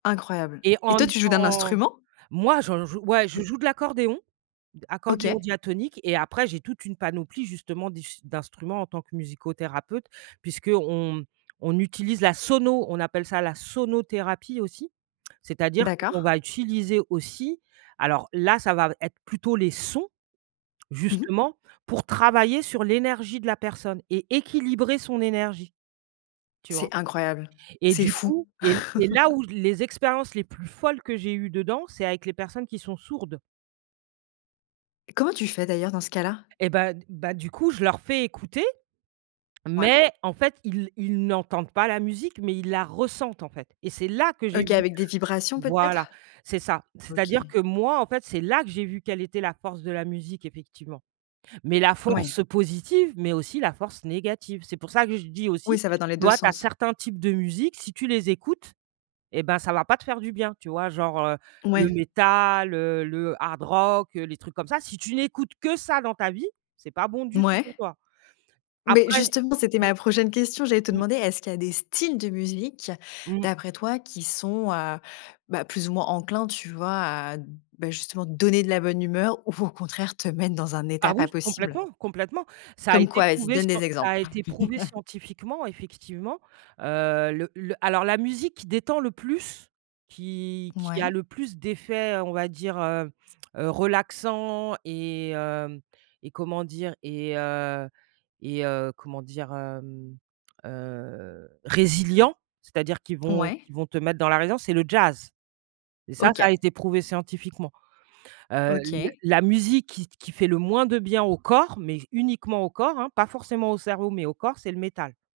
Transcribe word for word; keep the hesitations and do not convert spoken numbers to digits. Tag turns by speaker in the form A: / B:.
A: Incroyable.
B: Et
A: Et
B: en
A: toi, tu joues d'un
B: dans
A: instrument?
B: moi, j'en joue. Ouais, je
A: Parce que
B: joue de l'accordéon accordéon
A: OK.
B: diatonique et après j'ai toute une panoplie justement d'us d'instruments en tant que musicothérapeute puisqu'on, mmh, on utilise la sono. On appelle ça la sonothérapie aussi. C'est à dire que l'on
A: D'accord.
B: va utiliser aussi alors là, ça va v être plutôt les sons,
A: Mmh mh.
B: justement, pour travailler sur l'énergie de la personne et équilibrer son énergie, tu vois?
A: C'est incroyable!
B: Et
A: C'est
B: du
A: fou!
B: coup et c'est là où les expériences les plus folles que j'ai eues dedans, c'est avec les personnes qui sont sourdes.
A: Comment tu fais d'ailleurs dans ce cas-là?
B: Et bah, d bah du coup, je leur fais écouter.
A: Ouais.
B: Mais, en fait, ils ils n'entendent pas la musique, mais ils la ressentent ,en fait et c'est là que j'ai
A: OK,
B: vu
A: avec des vibrations
B: voilà,
A: peut-être?
B: c'est ça. C'est à
A: OK.
B: dire que moi, en fait, c'est là que j'ai vu quelle était la force de la musique, effectivement. Mais la
A: Ouais.
B: force positive, mais aussi la force négative. C'est pour ça que je dis
A: Oui,
B: aussi,
A: ça
B: tu
A: va dans les deux
B: vois, tu as
A: sens.
B: certains types de musique, si tu les écoutes, et ben, ça va pas te faire du bien, tu vois? Genre, heu, le
A: Ouais.
B: métal, heu, le hard rock, heu, les trucs comme ça. Si tu n'écoutes que ça dans ta vie, c'est pas bon du tout pour
A: Mouais.
B: toi.
A: Mais
B: Après
A: justement, c'était ma prochaine question. J'allais te
B: Mmh. Mmh.
A: demander, est-ce qu'il y a des styles de musique,
B: Mmh.
A: d'après toi, qui sont, heu, bah, plus ou moins enclins, tu vois, à, bah, justement donner de la bonne humeur ou, au contraire, te mettre dans un état
B: Ah
A: pas
B: oui,
A: possible?
B: complètement complètement. Ça a
A: Comme
B: été
A: quoi? Vas-y,
B: prouvé
A: donne
B: scien
A: des
B: ça a
A: exemples!
B: été prouvé scientifiquement, effectivement heu. Le le alors, la musique qui détend le plus, qui qui a
A: Mouais.
B: le plus d'effets, heu, on va dire, heu, heu, relaxant, et hem, et comment dire, et heu et heu, comment dire, hem, heu? Résilients, c'est à dire qu'ils vont
A: Ouais.
B: qu'ils vont te mettre dans la résilience, c'est le jazz. Et ça ça
A: OK.
B: a été prouvé scientifiquement. Heu, l
A: OK.
B: la musique qui qui fait le moins de bien au corps, mais uniquement au corps hein, pas forcément au cerveau, mais au corps, c'est le métal.